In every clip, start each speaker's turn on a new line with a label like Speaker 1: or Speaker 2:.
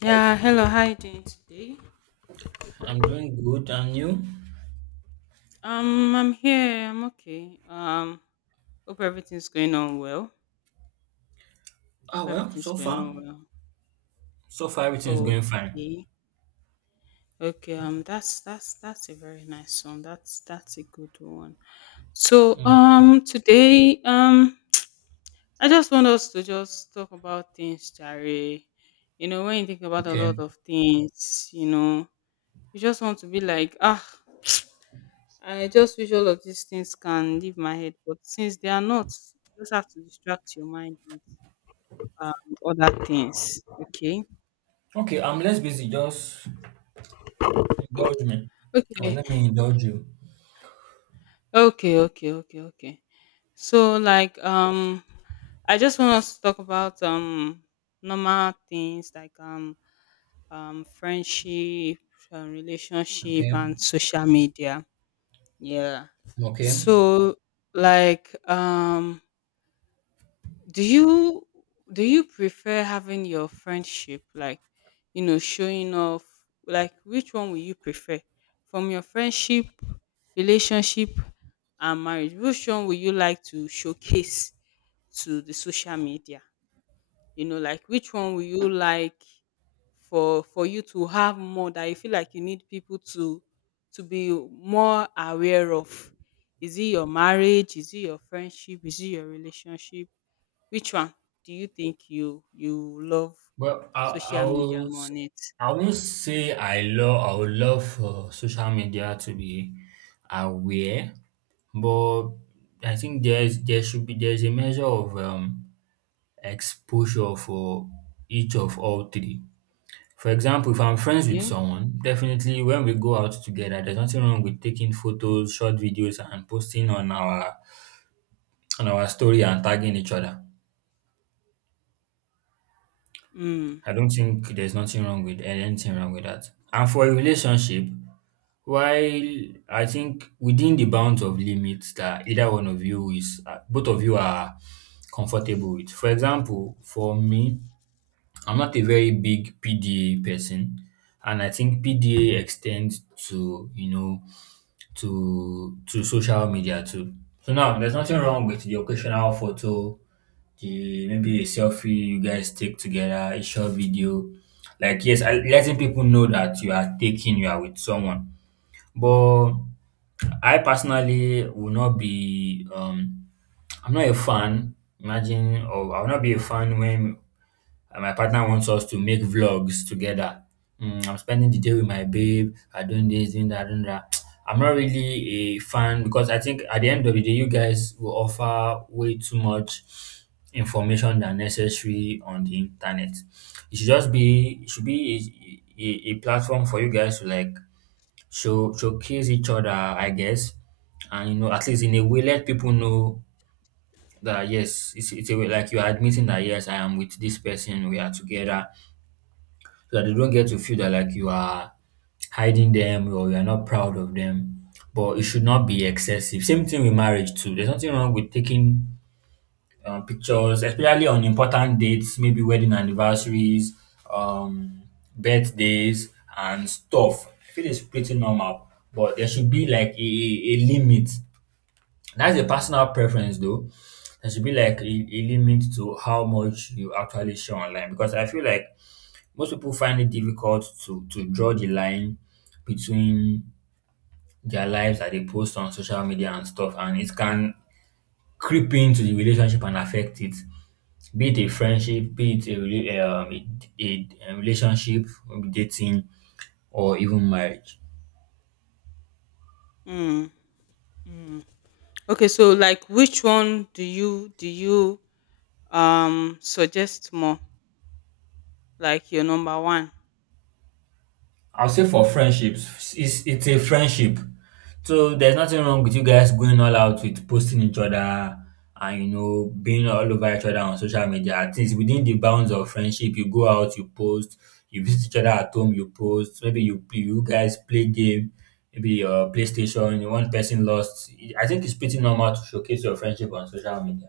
Speaker 1: Yeah, hello, how you doing today?
Speaker 2: I'm doing good, and you?
Speaker 1: I'm here, I'm okay. Hope everything's going on well.
Speaker 2: Ah,
Speaker 1: Hope
Speaker 2: well,
Speaker 1: everything's
Speaker 2: so
Speaker 1: going
Speaker 2: far,
Speaker 1: on
Speaker 2: so far everything is
Speaker 1: well.
Speaker 2: going fine.
Speaker 1: Okay. Okay, that's a very nice one. That's a good one. So
Speaker 2: Mm,
Speaker 1: today I just want us to just talk about things, Jare. You know, when you think about a
Speaker 2: Okay,
Speaker 1: lot of things, you know, you just want to be like, ah, I just wish all of these things can leave my head, but since they are not, you just have to distract your mind with um, other things. Okay.
Speaker 2: okay, I'm less busy. Just indulge me, or
Speaker 1: Okay.
Speaker 2: let me indulge you.
Speaker 1: Okay. Okay. Okay. Okay. So I just want us to talk about normal things like friendship, relationship,
Speaker 2: Okay,
Speaker 1: and social media. Yeah.
Speaker 2: okay.
Speaker 1: So like um do you do you prefer having your friendship like, you know, showing off, like which one will you prefer from your friendship, relationship, and marriage? Which one will you like to showcase to the social media? You know, like which one will you like, for you to have more, that you feel like you need people to be more aware of? Is it your marriage? Is it your friendship? Is it your relationship? Which one do you think you love
Speaker 2: Well, I
Speaker 1: social media more on it?
Speaker 2: I won't say I would love for social media to be aware, but I think there should be there's a measure of exposure for each of all three. For example, if I'm friends with
Speaker 1: Okay.
Speaker 2: someone, definitely when we go out together, there's nothing wrong with taking photos, short videos, and posting on our story and tagging each other.
Speaker 1: Mm,
Speaker 2: I don't think there's nothing wrong with eh, anything wrong with that. And for a relationship, while I think within the bounds of limits that either one of you is, both of you are comfortable with. For example, for me, I'm not a very big PDA person, and I think PDA extends to to social media too. So now there's nothing wrong with the occasional photo, the maybe a selfie you guys take together, a short video. Like yes, letting people know that you are with someone. But I personally will not be I'm not a fan. Imagine, or I will not be a fan when and my partner wants us to make vlogs together. Mm, I'm spending the day with my babe. I doing this, doing that, doing that. I'm not really a fan because I think at the end of the day, you guys will offer way too much information than necessary on the internet. It should be a platform for you guys to like showcase each other, I guess, and you know at least in a way let people know that yes, it's a way like you are admitting that yes, I am with this person, we are together, so that they don't get to feel that like you are hiding them or you are not proud of them. But it should not be excessive. Same thing with marriage too. There's nothing wrong with taking pictures, especially on important dates, maybe wedding anniversaries, um, birthdays, and stuff. I feel it's pretty normal, but there should be like a limit. That's a personal preference, though. There should be like a limit to how much you actually show online because I feel like most people find it difficult to draw the line between their lives that they post on social media and stuff, and it can creep into the relationship and affect it. Be it a friendship, be it a relationship, maybe dating, or even marriage.
Speaker 1: mm, mm. Okay, so like which one do you suggest more? Like your number one?
Speaker 2: I'll say for friendships, it's a friendship. So there's nothing wrong with you guys going all out with posting each other and you know being all over each other on social media. At least within the bounds of friendship, you go out, you post, you visit each other at home, you post. Maybe you guys play game, maybe your PlayStation. One person lost. I think it's pretty normal to showcase your friendship on social media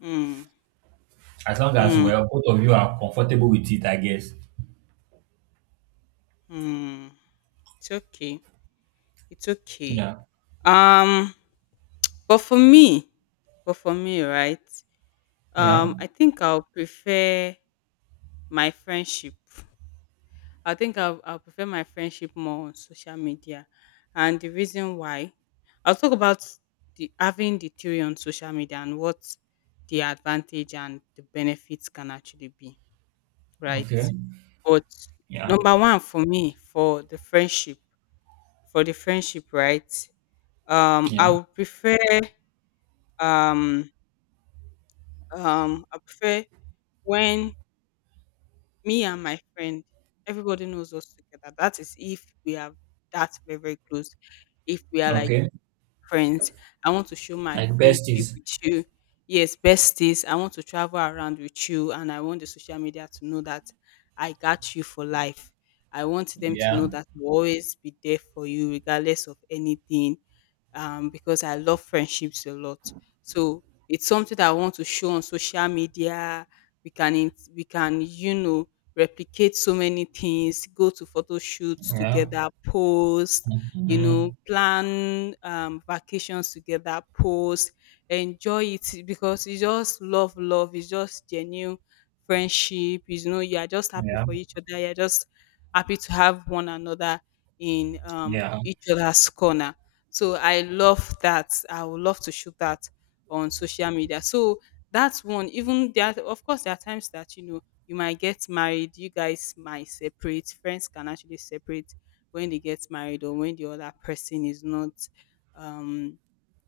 Speaker 1: Mm,
Speaker 2: as long as
Speaker 1: mm,
Speaker 2: well both of you are comfortable with it. I guess.
Speaker 1: mm. It's okay. It's okay.
Speaker 2: Yeah.
Speaker 1: Um but for me, but for me, right?
Speaker 2: Yeah.
Speaker 1: I think I'll prefer my friendship. I think I'll prefer my friendship more on social media. And the reason why, I'll talk about the having the theory on social media and what the advantage and the benefits can actually be, right?
Speaker 2: Okay.
Speaker 1: But
Speaker 2: Yeah.
Speaker 1: number one for me, for the friendship, right?
Speaker 2: Yeah.
Speaker 1: I would prefer um I prefer when me and my friend, everybody knows us together. That is if we are that very, very close. If we are like
Speaker 2: Okay,
Speaker 1: friends. I want to show my
Speaker 2: like
Speaker 1: friendship
Speaker 2: besties.
Speaker 1: with you. Yes, besties. I want to travel around with you, and I want the social media to know that I got you for life. I want them to know
Speaker 2: Yeah,
Speaker 1: that I'll always be there for you, regardless of anything, because I love friendships a lot. So it's something that I want to show on social media. We can, you know, replicate so many things, go to photo shoots
Speaker 2: yeah,
Speaker 1: together, post, you know,
Speaker 2: mhm,
Speaker 1: plan vacations together, post, enjoy it because it's just love, love. It's just genuine friendship. You know, you are just happy
Speaker 2: yeah,
Speaker 1: for each other. You're just happy to have one another in,
Speaker 2: yeah,
Speaker 1: each other's corner. So I love that. I would love to shoot that on social media. So that's one. Of course, there are times that, you know, you might get married. You guys might separate. Friends can actually separate when they get married or when the other person is not um,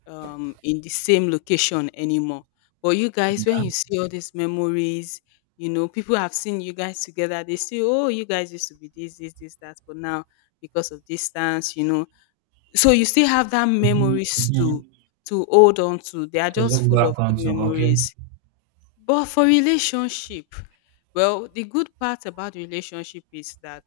Speaker 1: in the same location anymore. But you guys, when
Speaker 2: yeah.
Speaker 1: you see all these memories, you know, people have seen you guys together. They say, oh, you guys used to be this, this, this, that. But now, because of distance, you know, so you still have that
Speaker 2: Mhm,
Speaker 1: memories
Speaker 2: mhm.
Speaker 1: to hold on to. They are
Speaker 2: To
Speaker 1: just
Speaker 2: look
Speaker 1: full of
Speaker 2: back
Speaker 1: good
Speaker 2: onto, okay.
Speaker 1: memories. But for relationship, well, the good part about relationship is that,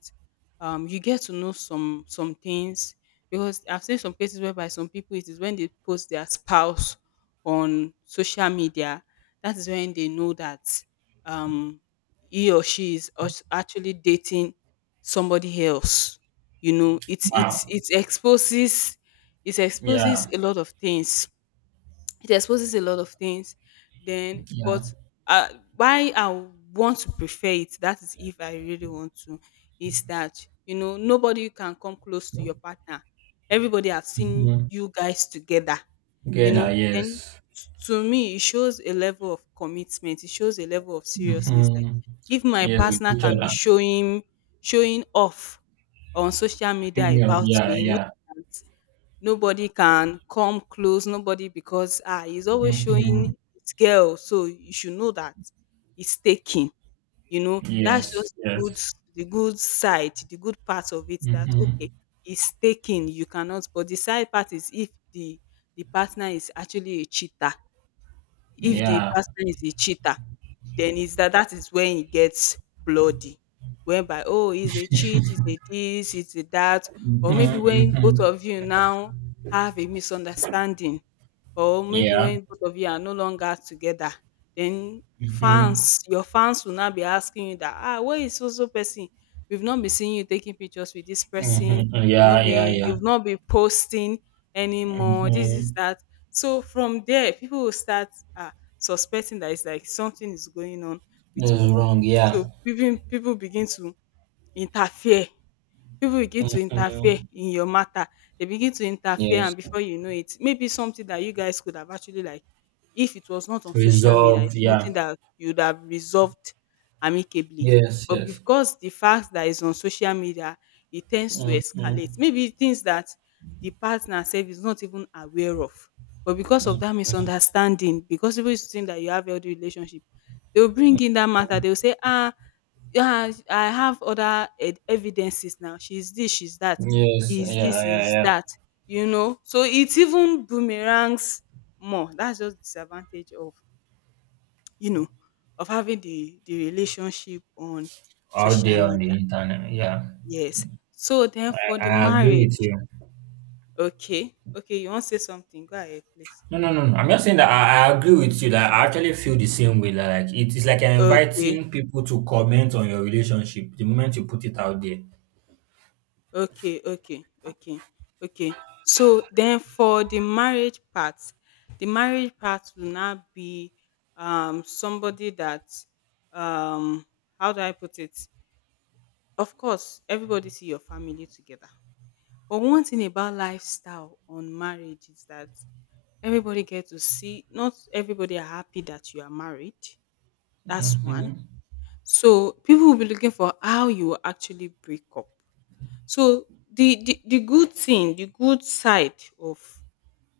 Speaker 1: you get to know some things, because I've seen some cases whereby some people, it is when they post their spouse on social media that is when they know that, um, he or she is actually dating somebody else. You know,
Speaker 2: Wow.
Speaker 1: it exposes, it exposes
Speaker 2: Yeah,
Speaker 1: a lot of things, it exposes a lot of things then.
Speaker 2: yeah.
Speaker 1: But uh, why I want to prefer it, that is if I really want to, is that, you know, nobody can come close to your partner. Everybody have seen
Speaker 2: Mm-hmm.
Speaker 1: you guys together, you
Speaker 2: Together,
Speaker 1: know. And
Speaker 2: yes.
Speaker 1: to me it shows a level of commitment, it shows a level of seriousness. Like,
Speaker 2: Mm-hmm.
Speaker 1: if my
Speaker 2: Yes, with
Speaker 1: partner
Speaker 2: each
Speaker 1: can be
Speaker 2: other.
Speaker 1: showing, showing off on social media
Speaker 2: Female,
Speaker 1: about
Speaker 2: yeah,
Speaker 1: me,
Speaker 2: yeah.
Speaker 1: nobody can come close, nobody, because ah, he's always
Speaker 2: Mm-hmm.
Speaker 1: showing his girl, so you should know that it's taking. You know, that's
Speaker 2: Yes,
Speaker 1: just the good,
Speaker 2: yes.
Speaker 1: the good side, the good part of it, that
Speaker 2: Mm-hmm.
Speaker 1: okay, it's taking, you cannot. But the side part is if the partner is actually a cheater. If the
Speaker 2: Yeah.
Speaker 1: person is a cheater, then is that that is when it gets bloody. Whereby, oh, he's a cheat, he's a this, he's a that,
Speaker 2: Mm-hmm.
Speaker 1: or maybe when both
Speaker 2: Mm-hmm.
Speaker 1: of you now have a misunderstanding, or maybe
Speaker 2: Yeah.
Speaker 1: when both of you are no longer together, then
Speaker 2: Mm-hmm.
Speaker 1: fans, your fans will now be asking you that, ah, where is so so person? We've not been seeing you taking pictures with this person.
Speaker 2: Mm-hmm. Yeah, yeah, yeah.
Speaker 1: You've not been posting anymore. This
Speaker 2: Mm-hmm.
Speaker 1: is that. So from there, people will start uh, suspecting that it's like something is going on between
Speaker 2: That's
Speaker 1: both of
Speaker 2: wrong,
Speaker 1: them. So
Speaker 2: yeah.
Speaker 1: people begin to interfere. People begin to interfere
Speaker 2: Mhm.
Speaker 1: in your matter. They begin to interfere
Speaker 2: Yes.
Speaker 1: and before you know it, maybe something that you guys could have actually like, if it was not on social media,
Speaker 2: Resolved.
Speaker 1: it's
Speaker 2: Yeah.
Speaker 1: something that you would have resolved amicably.
Speaker 2: Yes.
Speaker 1: But
Speaker 2: Yes.
Speaker 1: because the fact that is on social media, it tends to
Speaker 2: Mhm.
Speaker 1: escalate. Maybe things that the partner self is not even aware of. But because of that
Speaker 2: Mhm.
Speaker 1: misunderstanding, because people used to think that you have healthy relationship, they will bring in that matter. They will say, ah, yeah, I have other ed evidences now. She's this, she's that.
Speaker 2: Yes.
Speaker 1: Is
Speaker 2: Yeah.
Speaker 1: this,
Speaker 2: Yeah.
Speaker 1: is
Speaker 2: Yeah.
Speaker 1: that, you know. So it even boomerangs more. That's just disadvantage of, you know, of having the relationship on
Speaker 2: Out
Speaker 1: social
Speaker 2: there on
Speaker 1: media.
Speaker 2: the internet. Yeah.
Speaker 1: Yes. So then for the
Speaker 2: I agree with
Speaker 1: marriage,
Speaker 2: you.
Speaker 1: okay, okay, you want to say something? Go ahead, please.
Speaker 2: No, no, no, no. I'm just saying that I agree with you. That I actually feel the same way. That like it is like you're
Speaker 1: Okay.
Speaker 2: inviting people to comment on your relationship the moment you put it out there.
Speaker 1: Okay, okay, okay, okay. So then for the marriage part will now be somebody that, um how do I put it? Of course, everybody see your family together. But one thing about lifestyle on marriage is that everybody get to see, not everybody are happy that you are married. That's one.
Speaker 2: Mm-hmm.
Speaker 1: So people will be looking for how you will actually break up. So the good thing, the good side of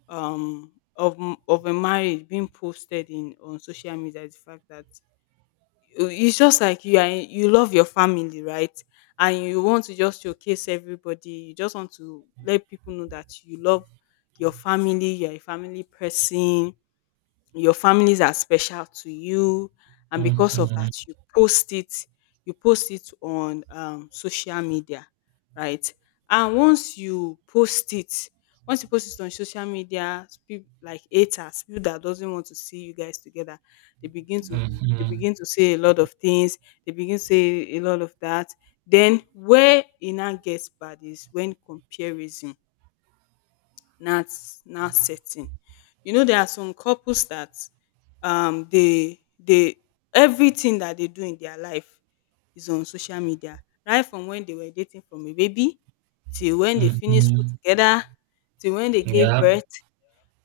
Speaker 1: of a marriage being posted in on social media is the fact that it's just like you are you love your family, right? And you want to just showcase everybody. You just want to let people know that you love your family. You're a family person, your families are special to you, and because of that,
Speaker 2: Mm-hmm.
Speaker 1: you post it. You post it on, social media, right? And once you post it, once you post it on social media, people like haters, people that doesn't want to see you guys together, they begin to, they
Speaker 2: Mm-hmm.
Speaker 1: begin to say a lot of things. They begin to say a lot of that. Then where it now gets bad is when comparison now now setting. You know, there are some couples that, they everything that they do in their life is on social media. Right from when they were dating from a baby, till when they finished school
Speaker 2: Mm-hmm.
Speaker 1: together, till when they gave
Speaker 2: Yeah.
Speaker 1: birth,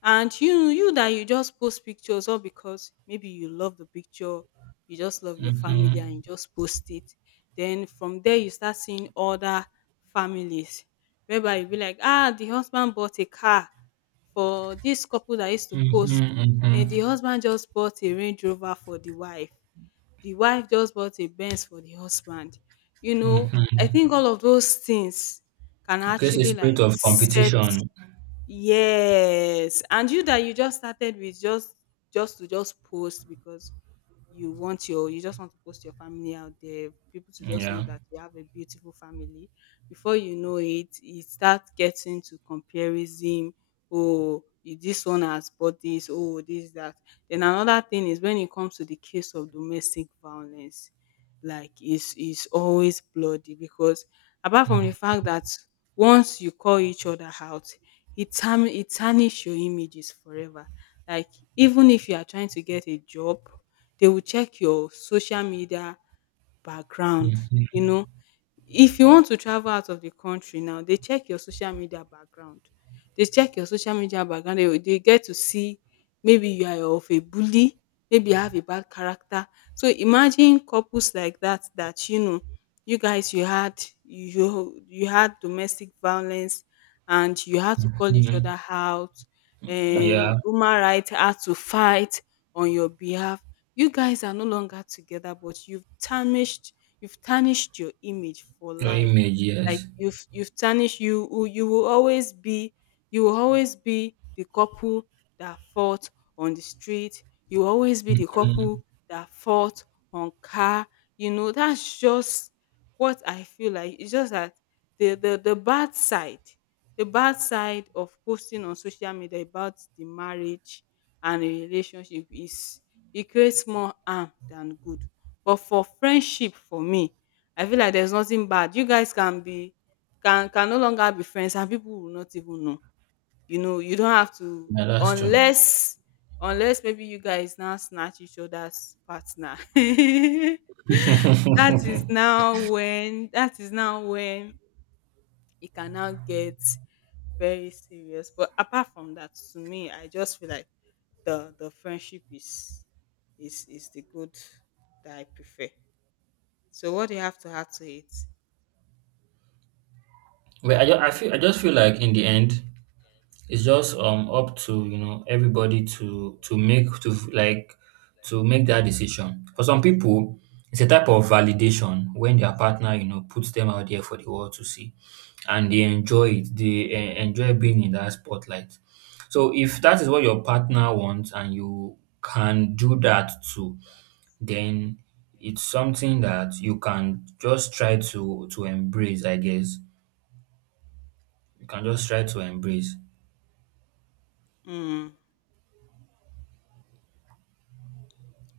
Speaker 1: and you that you just post pictures all, because maybe you love the picture, you just love your family and you
Speaker 2: Mm-hmm.
Speaker 1: just post it, then from there you start seeing other families whereby you be like ah, the husband bought a car for this couple that used to post,
Speaker 2: Mm-hmm.
Speaker 1: and the
Speaker 2: Mm-hmm.
Speaker 1: husband just bought a range rover for the wife, the wife just bought a benz for the husband, you know, I
Speaker 2: Mm-hmm.
Speaker 1: think all of those things can
Speaker 2: It creates a
Speaker 1: actually
Speaker 2: spirit
Speaker 1: like
Speaker 2: of
Speaker 1: set.
Speaker 2: competition.
Speaker 1: Yes. And you, that you just started with just to just post because you want your, you just want to post your family out there, people to just know
Speaker 2: Yeah.
Speaker 1: that you have a beautiful family. Before you know it, you start getting to comparison. Oh, you- this one has bought this, oh, this, that. Then another thing is when it comes to the case of domestic violence, like it's always bloody because apart from
Speaker 2: Mm,
Speaker 1: the fact that once you call each other out, it tarnish your images forever. Like even if you are trying to get a job, they will check your social media background,
Speaker 2: mm,
Speaker 1: you
Speaker 2: mm,
Speaker 1: know. If you want to travel out of the country now, they check your social media background. They check your social media background. They get to see maybe you are of a bully, maybe you have a bad character. So imagine couples like that you guys you had domestic violence and you had to call each
Speaker 2: mm.
Speaker 1: other out.
Speaker 2: Yeah.
Speaker 1: Human rights had to fight on your behalf. You guys are no longer together, but you've tarnished your image for
Speaker 2: Your
Speaker 1: life.
Speaker 2: image,
Speaker 1: Like
Speaker 2: yes.
Speaker 1: you've tarnished you you you will always be you will always be the couple that fought on the street. You will always be the couple
Speaker 2: Mhm.
Speaker 1: that fought on car. You know, that's just what I feel like. It's just that the bad side, the bad side of posting on social media about the marriage and a relationship is it creates more harm than good. But for friendship, for me, I feel like there's nothing bad. You guys can no longer be friends and people will not even know. You know, you don't have to,
Speaker 2: Yeah, that's true.
Speaker 1: unless maybe you guys now snatch each other's partner. That is now when it can now get very serious. But apart from that, to me, I just feel like the friendship is is the good that I prefer. So what do you have to add to it?
Speaker 2: But I feel I just feel like in the end it's just up to you know everybody to make that decision. For some people it's a type of validation when their partner you know puts them out there for the world to see and they enjoy it, they enjoy being in that spotlight. So if that is what your partner wants and you can do that too, then it's something that you can just try to embrace, I guess. You can just try to embrace.
Speaker 1: Mm,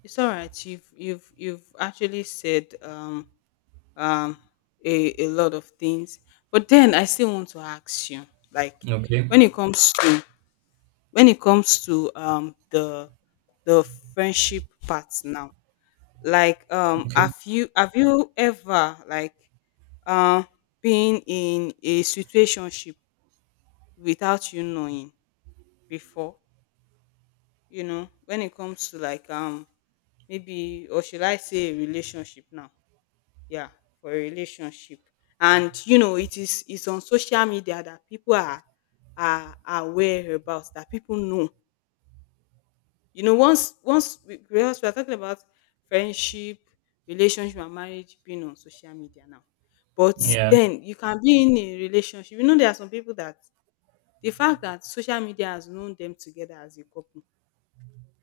Speaker 1: it's all right. You've actually said um a lot of things, but then I still want to ask you, like,
Speaker 2: Okay.
Speaker 1: when it comes to, when it comes to the friendship part now. Like,
Speaker 2: Okay.
Speaker 1: have you ever, like, uh been in a situationship without you knowing before? You know, when it comes to, like, maybe, or should I say a relationship now. Yeah, for a relationship. And you know it is, it's on social media that people are aware about, that people know. You know, once we, because we are talking about friendship, relationship, and marriage being on social media now. But
Speaker 2: Yeah.
Speaker 1: then you can be in a relationship. You know, there are some people that, the fact that social media has known them together as a couple,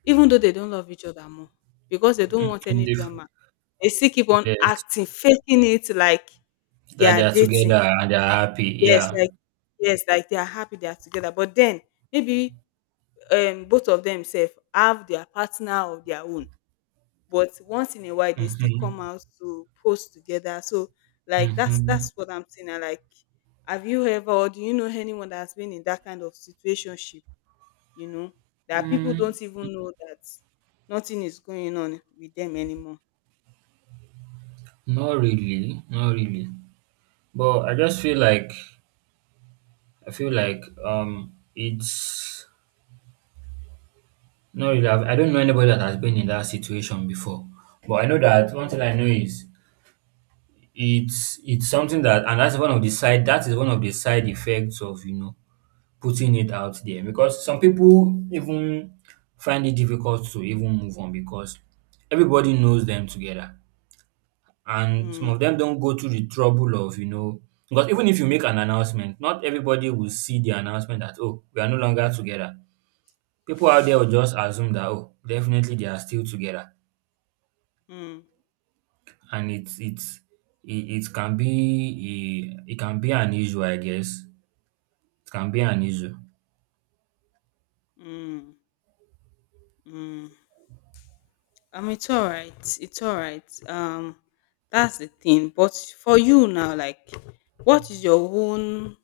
Speaker 1: even though they don't love each other more, because they don't want
Speaker 2: Mhm,
Speaker 1: any
Speaker 2: dif
Speaker 1: drama, they still keep on
Speaker 2: Yes,
Speaker 1: acting, faking it like they
Speaker 2: that they
Speaker 1: are
Speaker 2: are
Speaker 1: dating.
Speaker 2: together and they are happy,
Speaker 1: Yes,
Speaker 2: yeah.
Speaker 1: like, yes, like they are happy they are together. But then maybe both of them self have their partner of their own. But once in a while they still come
Speaker 2: Mhm,
Speaker 1: out to post together. So like
Speaker 2: mhm.
Speaker 1: that's what I'm saying. I like, have you ever, or do you know anyone that's been in that kind of situation? You know, that people
Speaker 2: Mm,
Speaker 1: don't even know that nothing is going on with them anymore.
Speaker 2: not really, not really. But I just feel like it's not really. I don't know anybody that has been in that situation before, but I know that one
Speaker 1: Mm,
Speaker 2: thing I know is it's something. That is one of the side effects of you know putting it out there because some people even find it difficult to even move on because everybody knows them together, and some
Speaker 1: mm,
Speaker 2: of them don't go through the trouble of you know, because even if you make an announcement, not everybody will see the announcement that oh, we are no longer together. People out there will just assume that oh, definitely they are still together.
Speaker 1: mm,
Speaker 2: And it's it can be, it can be an issue, I guess. It can be an issue.
Speaker 1: mm, mm. It's all right. It's all right. That's the thing. But for you now, like, what is your own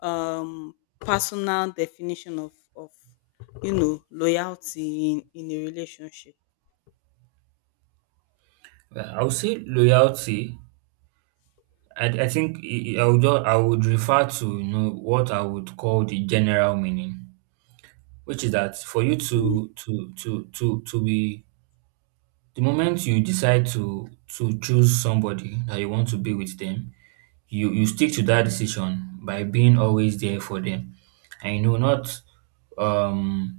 Speaker 1: um personal definition of, you know, loyalty in a relationship?
Speaker 2: I would say loyalty. I think I would refer to you know what I would call the general meaning, which is that for you to be the moment you decide to choose somebody that you want to be with them, you stick to that decision by being always there for them, and you know not um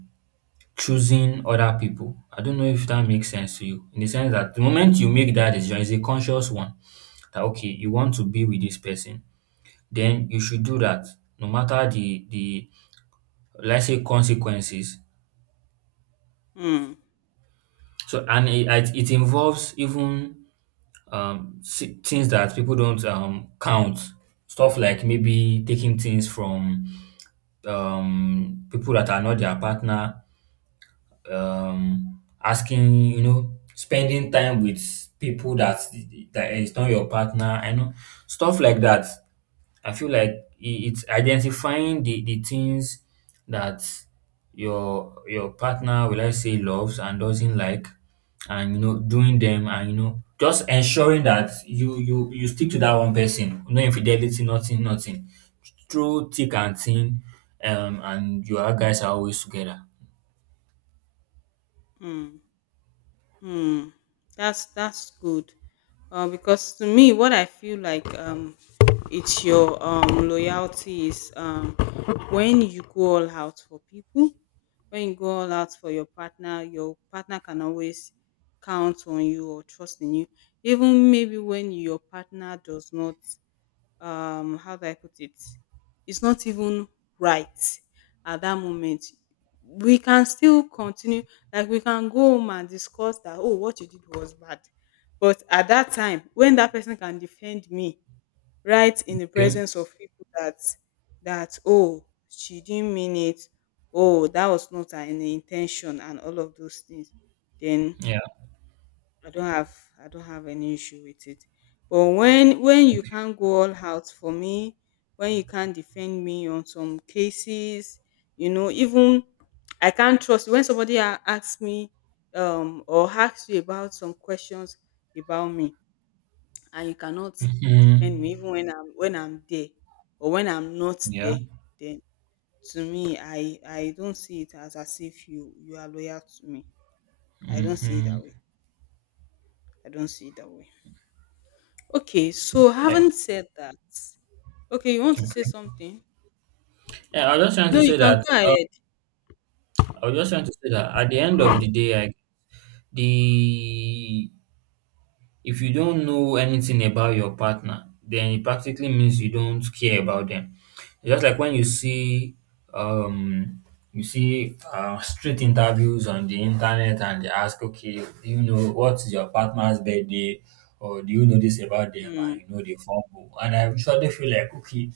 Speaker 2: choosing other people. I don't know if that makes sense to you, in the sense that the moment you make that decision, it's a conscious one, that okay, you want to be with this person, then you should do
Speaker 1: Mm,
Speaker 2: that, no matter the let's say consequences.
Speaker 1: mm.
Speaker 2: So, and it, and it involves even things that people don't count. Stuff like maybe taking things from people that are not their partner, asking, you know, spending time with people that that is not your partner, I know, stuff like that. I feel like it's identifying the things that your partner will I say loves and doesn't like, and you know doing them, and you know just ensuring that you stick to that one person. No infidelity, nothing, nothing. Through thick and thin, and your guys are always together.
Speaker 1: Mm. Hmm. That's good. Because to me, what I feel like, it's your loyalty is, when you go all out for people, when you go all out for your partner can always count on you or trust in you. Even maybe when your partner does not, how do I put it? It's not even right at that moment. We can still continue. Like, we can go home and discuss that, oh, what you did was bad. But at that time, when that person can defend me right in the
Speaker 2: Okay.
Speaker 1: presence of people, that that, oh, she didn't mean it, oh, that was not her intention and all of those things, then
Speaker 2: Yeah.
Speaker 1: I don't have, I don't have any issue with it. But when you
Speaker 2: Okay.
Speaker 1: can't go all out for me, when you can't defend me on some cases, you know, even I can't trust you. When somebody asks me, or asks you about some questions about me, and you cannot
Speaker 2: Hmm.
Speaker 1: defend me even when I'm, when I'm there, or when I'm not
Speaker 2: Yeah.
Speaker 1: there, then, to me, I don't see it as if you, you are loyal to me. I don't see it
Speaker 2: Mm-hmm.
Speaker 1: that way. I don't see it that way. Okay, so
Speaker 2: Right.
Speaker 1: having said that, okay, you want to
Speaker 2: Okay.
Speaker 1: say something?
Speaker 2: Yeah, I was just trying
Speaker 1: No,
Speaker 2: to
Speaker 1: you
Speaker 2: say
Speaker 1: can
Speaker 2: that
Speaker 1: go ahead.
Speaker 2: I was just trying to say that at the end of the day, I, the if you don't know anything about your partner, then it practically means you don't care about them. Just like when um, you see street interviews on the internet, and they ask, okay, do you know what is your partner's birthday, or do you know this about them,
Speaker 1: Mm,
Speaker 2: and you know the fumble. And I usually feel like, okay,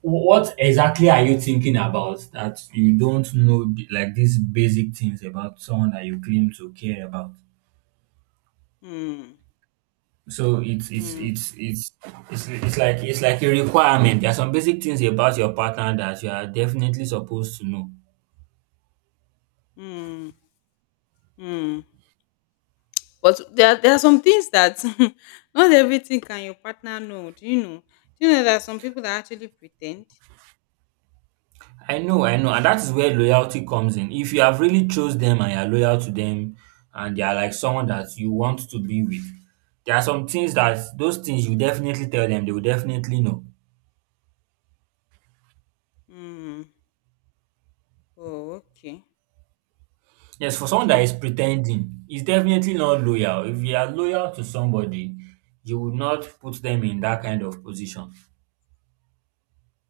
Speaker 2: what exactly are you thinking about that you don't know like these basic things about someone that you claim to care about?
Speaker 1: mm,
Speaker 2: So
Speaker 1: mm,
Speaker 2: it's like a requirement. There are some basic things about your partner that you are definitely supposed to know.
Speaker 1: mm, mm. But there, there are some things that not everything can your partner know. Do you know? Do you know that some people that actually pretend?
Speaker 2: I know, I know, and that is where loyalty comes in. If you have really chose them and you are loyal to them, and they are like someone that you want to be with, there are some things that those things you definitely tell them, they will definitely know.
Speaker 1: Mm. Oh, okay,
Speaker 2: Yes, for someone that
Speaker 1: okay.
Speaker 2: is pretending, it's definitely not loyal. If you are loyal to somebody, you would not put them in that kind of position.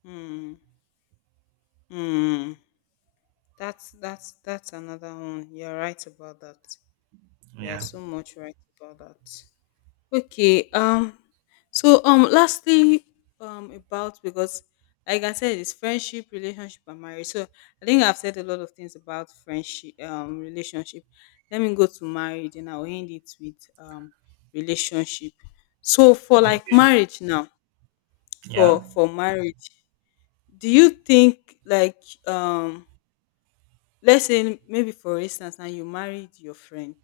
Speaker 1: Mm, mm. That's another one. You're right about that. You're
Speaker 2: Yeah.
Speaker 1: so much right about that. Okay. So, Lastly, About, because like I said, it's friendship, relationship, and marriage. So I think I've said a lot of things about friendship, relationship. Let me go to marriage, and I'll end it with relationship. So for like
Speaker 2: Okay.
Speaker 1: marriage now,
Speaker 2: Yeah.
Speaker 1: for marriage, do you think like, um let's say maybe for instance now you married your friend,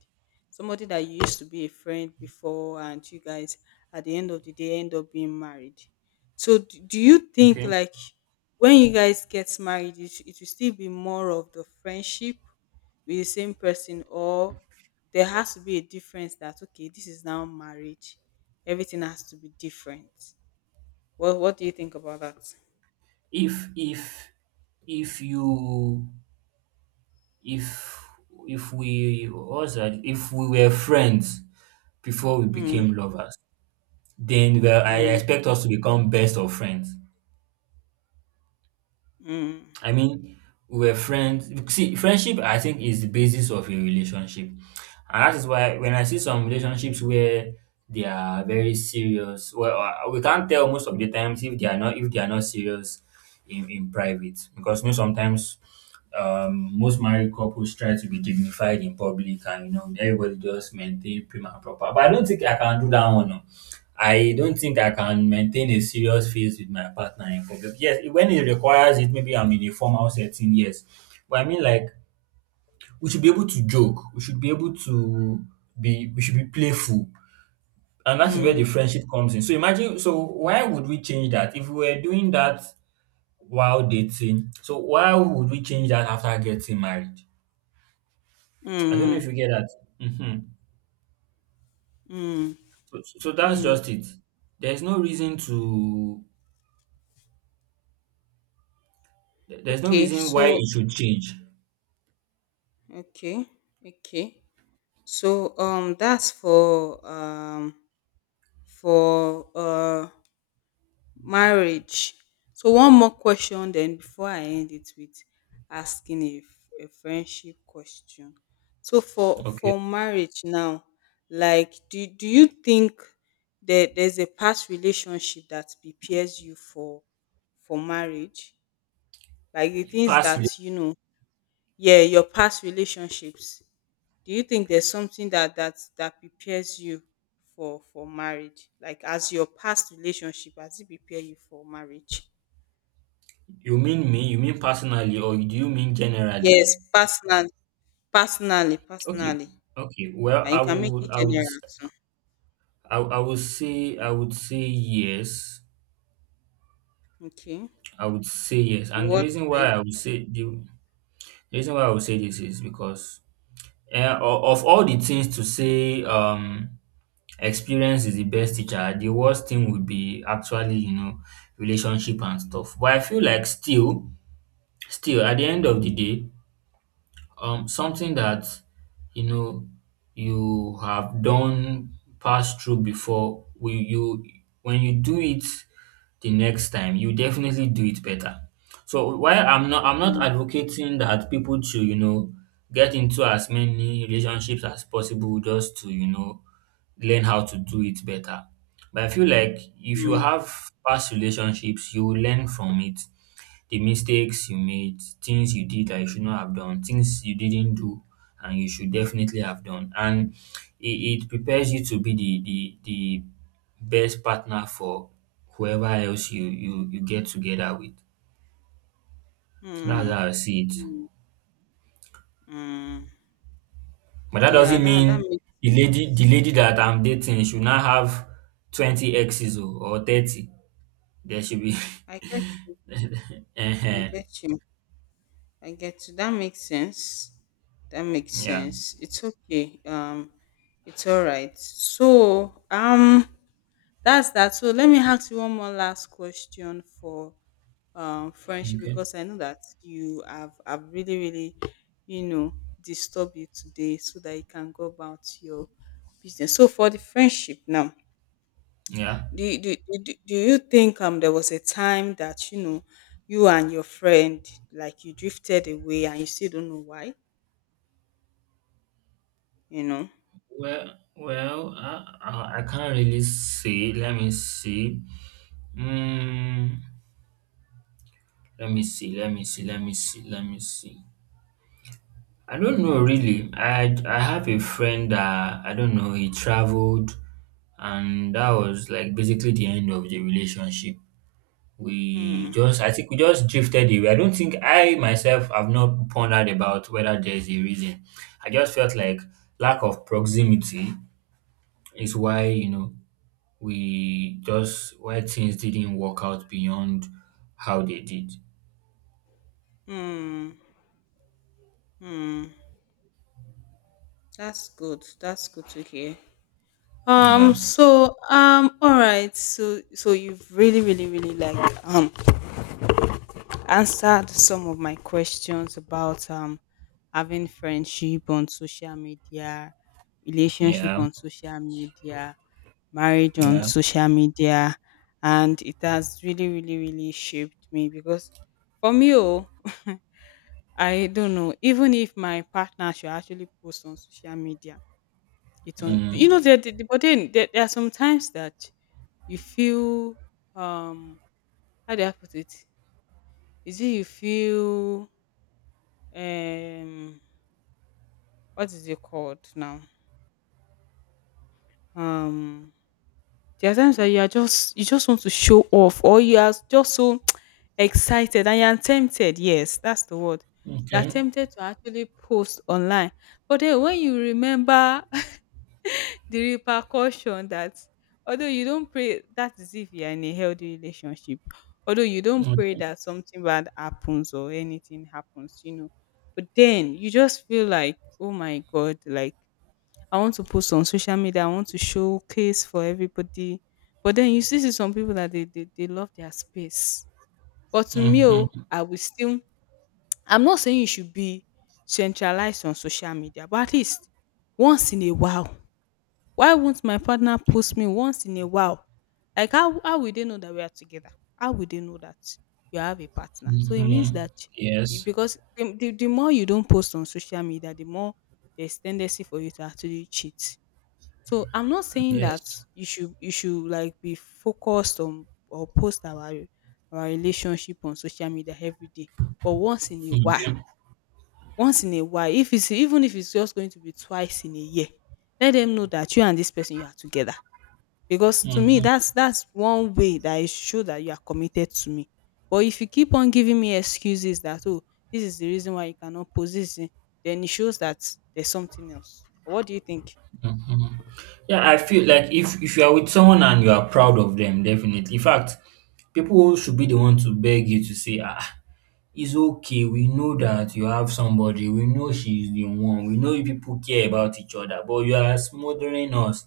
Speaker 1: somebody that you used to be a friend before and you guys at the end of the day end up being married. So do you think,
Speaker 2: Okay.
Speaker 1: like, when you guys get married, it will still be more of the friendship with the same person, or there has to be a difference that, okay, this is now marriage, everything has to be different? What do you think about that?
Speaker 2: If if if you if if we what's that? If we were friends before we
Speaker 1: mm,
Speaker 2: became lovers, then well, I
Speaker 1: mm,
Speaker 2: expect us to become best of friends.
Speaker 1: mm,
Speaker 2: I mean, we were friends. See, friendship, I think, is the basis of a relationship. And that is why when I see some relationships where they are very serious, well, we can't tell most of the times if they are not serious in private, because you know sometimes most married couples try to be dignified in public, and you know everybody just maintain prim and proper. But I don't think I can do that one. No. I don't think I can maintain a serious phase with my partner in public. Yes, when it requires it, maybe I'm in a formal setting, yes. But I mean, like, we should be able to joke. We should be able to we should be playful. And that's where the
Speaker 1: mm,
Speaker 2: friendship comes in. So imagine, so why would we change that? If we were doing that while dating, so why would we change that after getting married? I don't know
Speaker 1: mm,
Speaker 2: if you get that. Hmm.
Speaker 1: mm.
Speaker 2: So that's
Speaker 1: Mm,
Speaker 2: just it. There's no reason there's no
Speaker 1: okay,
Speaker 2: reason why
Speaker 1: so
Speaker 2: it should change.
Speaker 1: okay, okay. So that's for marriage. So one more question, then, before I end it with asking a, a friendship question. So
Speaker 2: Okay.
Speaker 1: for marriage now, like do do you think that there's a past relationship that prepares you for marriage? Like the things that
Speaker 2: Personally,
Speaker 1: you know. Yeah, your past relationships. Do you think there's something that that that prepares you for marriage? Like as your past relationship, has it prepare you for marriage?
Speaker 2: you mean me? You mean personally, or do you mean generally?
Speaker 1: Yes, personally, personally,
Speaker 2: Okay,
Speaker 1: personally,
Speaker 2: okay. Well,
Speaker 1: and you can make it general too.
Speaker 2: I would say, I would say yes.
Speaker 1: Okay. In
Speaker 2: I would say yes, and the
Speaker 1: what
Speaker 2: reason why
Speaker 1: way?
Speaker 2: I would say the reason why I would say this is because of all the things to say, experience is the best teacher. The worst thing would be actually, you know, relationship and stuff. But I feel like still, still, at the end of the day. Um, something that, you know, you have done passed through before will you when you do it the next time you definitely do it better. So while I'm not
Speaker 1: Mm,
Speaker 2: advocating that people to, you know, get into as many relationships as possible just to, you know, learn how to do it better, but I feel like if you
Speaker 1: mm,
Speaker 2: have past relationships you will learn from it, the mistakes you made, things you did that you should not have done, things you didn't do and you should definitely have done. And it, it prepares you to be the best partner for whoever else you get together with. That's
Speaker 1: mm,
Speaker 2: how I see it.
Speaker 1: mm, mm.
Speaker 2: But that
Speaker 1: Yeah,
Speaker 2: doesn't
Speaker 1: that that
Speaker 2: mean
Speaker 1: makes
Speaker 2: the lady
Speaker 1: sense.
Speaker 2: the lady that I'm dating should not have 20 exes or 30. There should be
Speaker 1: I get you. I
Speaker 2: Ehen.
Speaker 1: get you. I get you. That makes sense. That makes
Speaker 2: Yeah.
Speaker 1: sense. It's okay. It's all right. So, that's that. So let me ask you one more last question for friendship,
Speaker 2: Okay.
Speaker 1: because I know that you have really really, you know, disturbed you today so that you can go about your business. So for the friendship now,
Speaker 2: Yeah.
Speaker 1: do you, do, do, do do you think there was a time that, you know, you and your friend, like, you drifted away and you still don't know why? You know.
Speaker 2: I can't really see. Let me see. Mm, let me see. Let me see. Let me see. Let me see. I don't know really. I have a friend that I don't know. He traveled, and that was like basically the end of the relationship. We
Speaker 1: Hmm.
Speaker 2: just I think we just drifted away. I don't think I myself have not pondered about whether there's a reason. I just felt like lack of proximity is why, you know, we just why things didn't work out beyond how they did.
Speaker 1: Hmm. Hmm. That's good. That's good to hear.
Speaker 2: Yeah,
Speaker 1: So. All right. So. So you've really, really, really, like, um answered some of my questions about having friendship on social media, relationship
Speaker 2: yeah,
Speaker 1: on social media, married on
Speaker 2: yeah.
Speaker 1: social media, and it has really really really shaped me. Because for me, oh, I don't know even if my partner should actually post on social media. It's on, you
Speaker 2: Mm.
Speaker 1: know, there, but then there are some times that you feel, um how do I put it, is it you feel, um what is it called now, um there are times that you are just, you just want to show off, or you are just so excited and you are tempted. Yes, that's the word. You are
Speaker 2: Okay.
Speaker 1: tempted to actually post online. But then when you remember the repercussion that, although you don't pray, that is if you are in a healthy relationship. Although you don't pray
Speaker 2: Okay.
Speaker 1: that something bad happens or anything happens, you know. But then you just feel like, oh my God, like, I want to post on social media. I want to showcase for everybody. But then you still see some people that they they love their space. But to me, oh,
Speaker 2: Mm-hmm.
Speaker 1: I will still. I'm not saying you should be centralized on social media, but at least once in a while. Why won't my partner post me once in a while? Like, how will they know that we are together? How will they know that you have a partner? So it means
Speaker 2: Mm-hmm.
Speaker 1: that,
Speaker 2: Yes,
Speaker 1: because the more you don't post on social media, the more there's tendency for you to actually cheat. So I'm not saying that
Speaker 2: yes.
Speaker 1: you should, you should like be focused on, or post our relationship on social media every day. But once in a while,
Speaker 2: Okay.
Speaker 1: once in a while, if it's, even if it's just going to be twice in a year, let them know that you and this person you are together. Because to me,
Speaker 2: Mm-hmm.
Speaker 1: that's one way that it show that you are committed to me. But if you keep on giving me excuses that, oh, this is the reason why you cannot post this, eh, then it shows that there's something else. What do you think?
Speaker 2: Yeah, I feel like if you are with someone and you are proud of them, definitely. In fact, people should be the one to beg you to say, ah, it's okay. We know that you have somebody. We know she's the one. We know you people care about each other, but you are smothering us.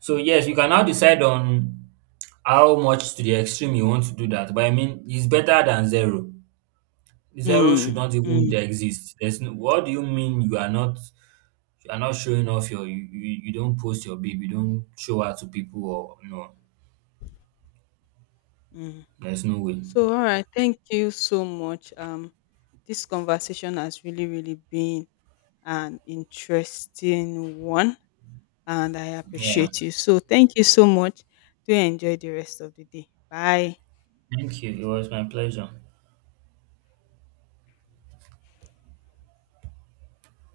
Speaker 2: So yes, you can now decide on how much to the extreme you want to do that. But I mean, it's better than zero. Zero should
Speaker 1: Mm.
Speaker 2: not even
Speaker 1: Mm.
Speaker 2: exist. There's no, what do you mean you are not showing off your you don't post your babe, you don't show out to people or no.
Speaker 1: Mm.
Speaker 2: There's no way.
Speaker 1: So, all right, thank you so much. This conversation has really, really been an interesting one, and I
Speaker 2: Yeah.
Speaker 1: appreciate you. So, thank you so much. Do enjoy the rest of the day. Bye.
Speaker 2: Thank you. It was my pleasure.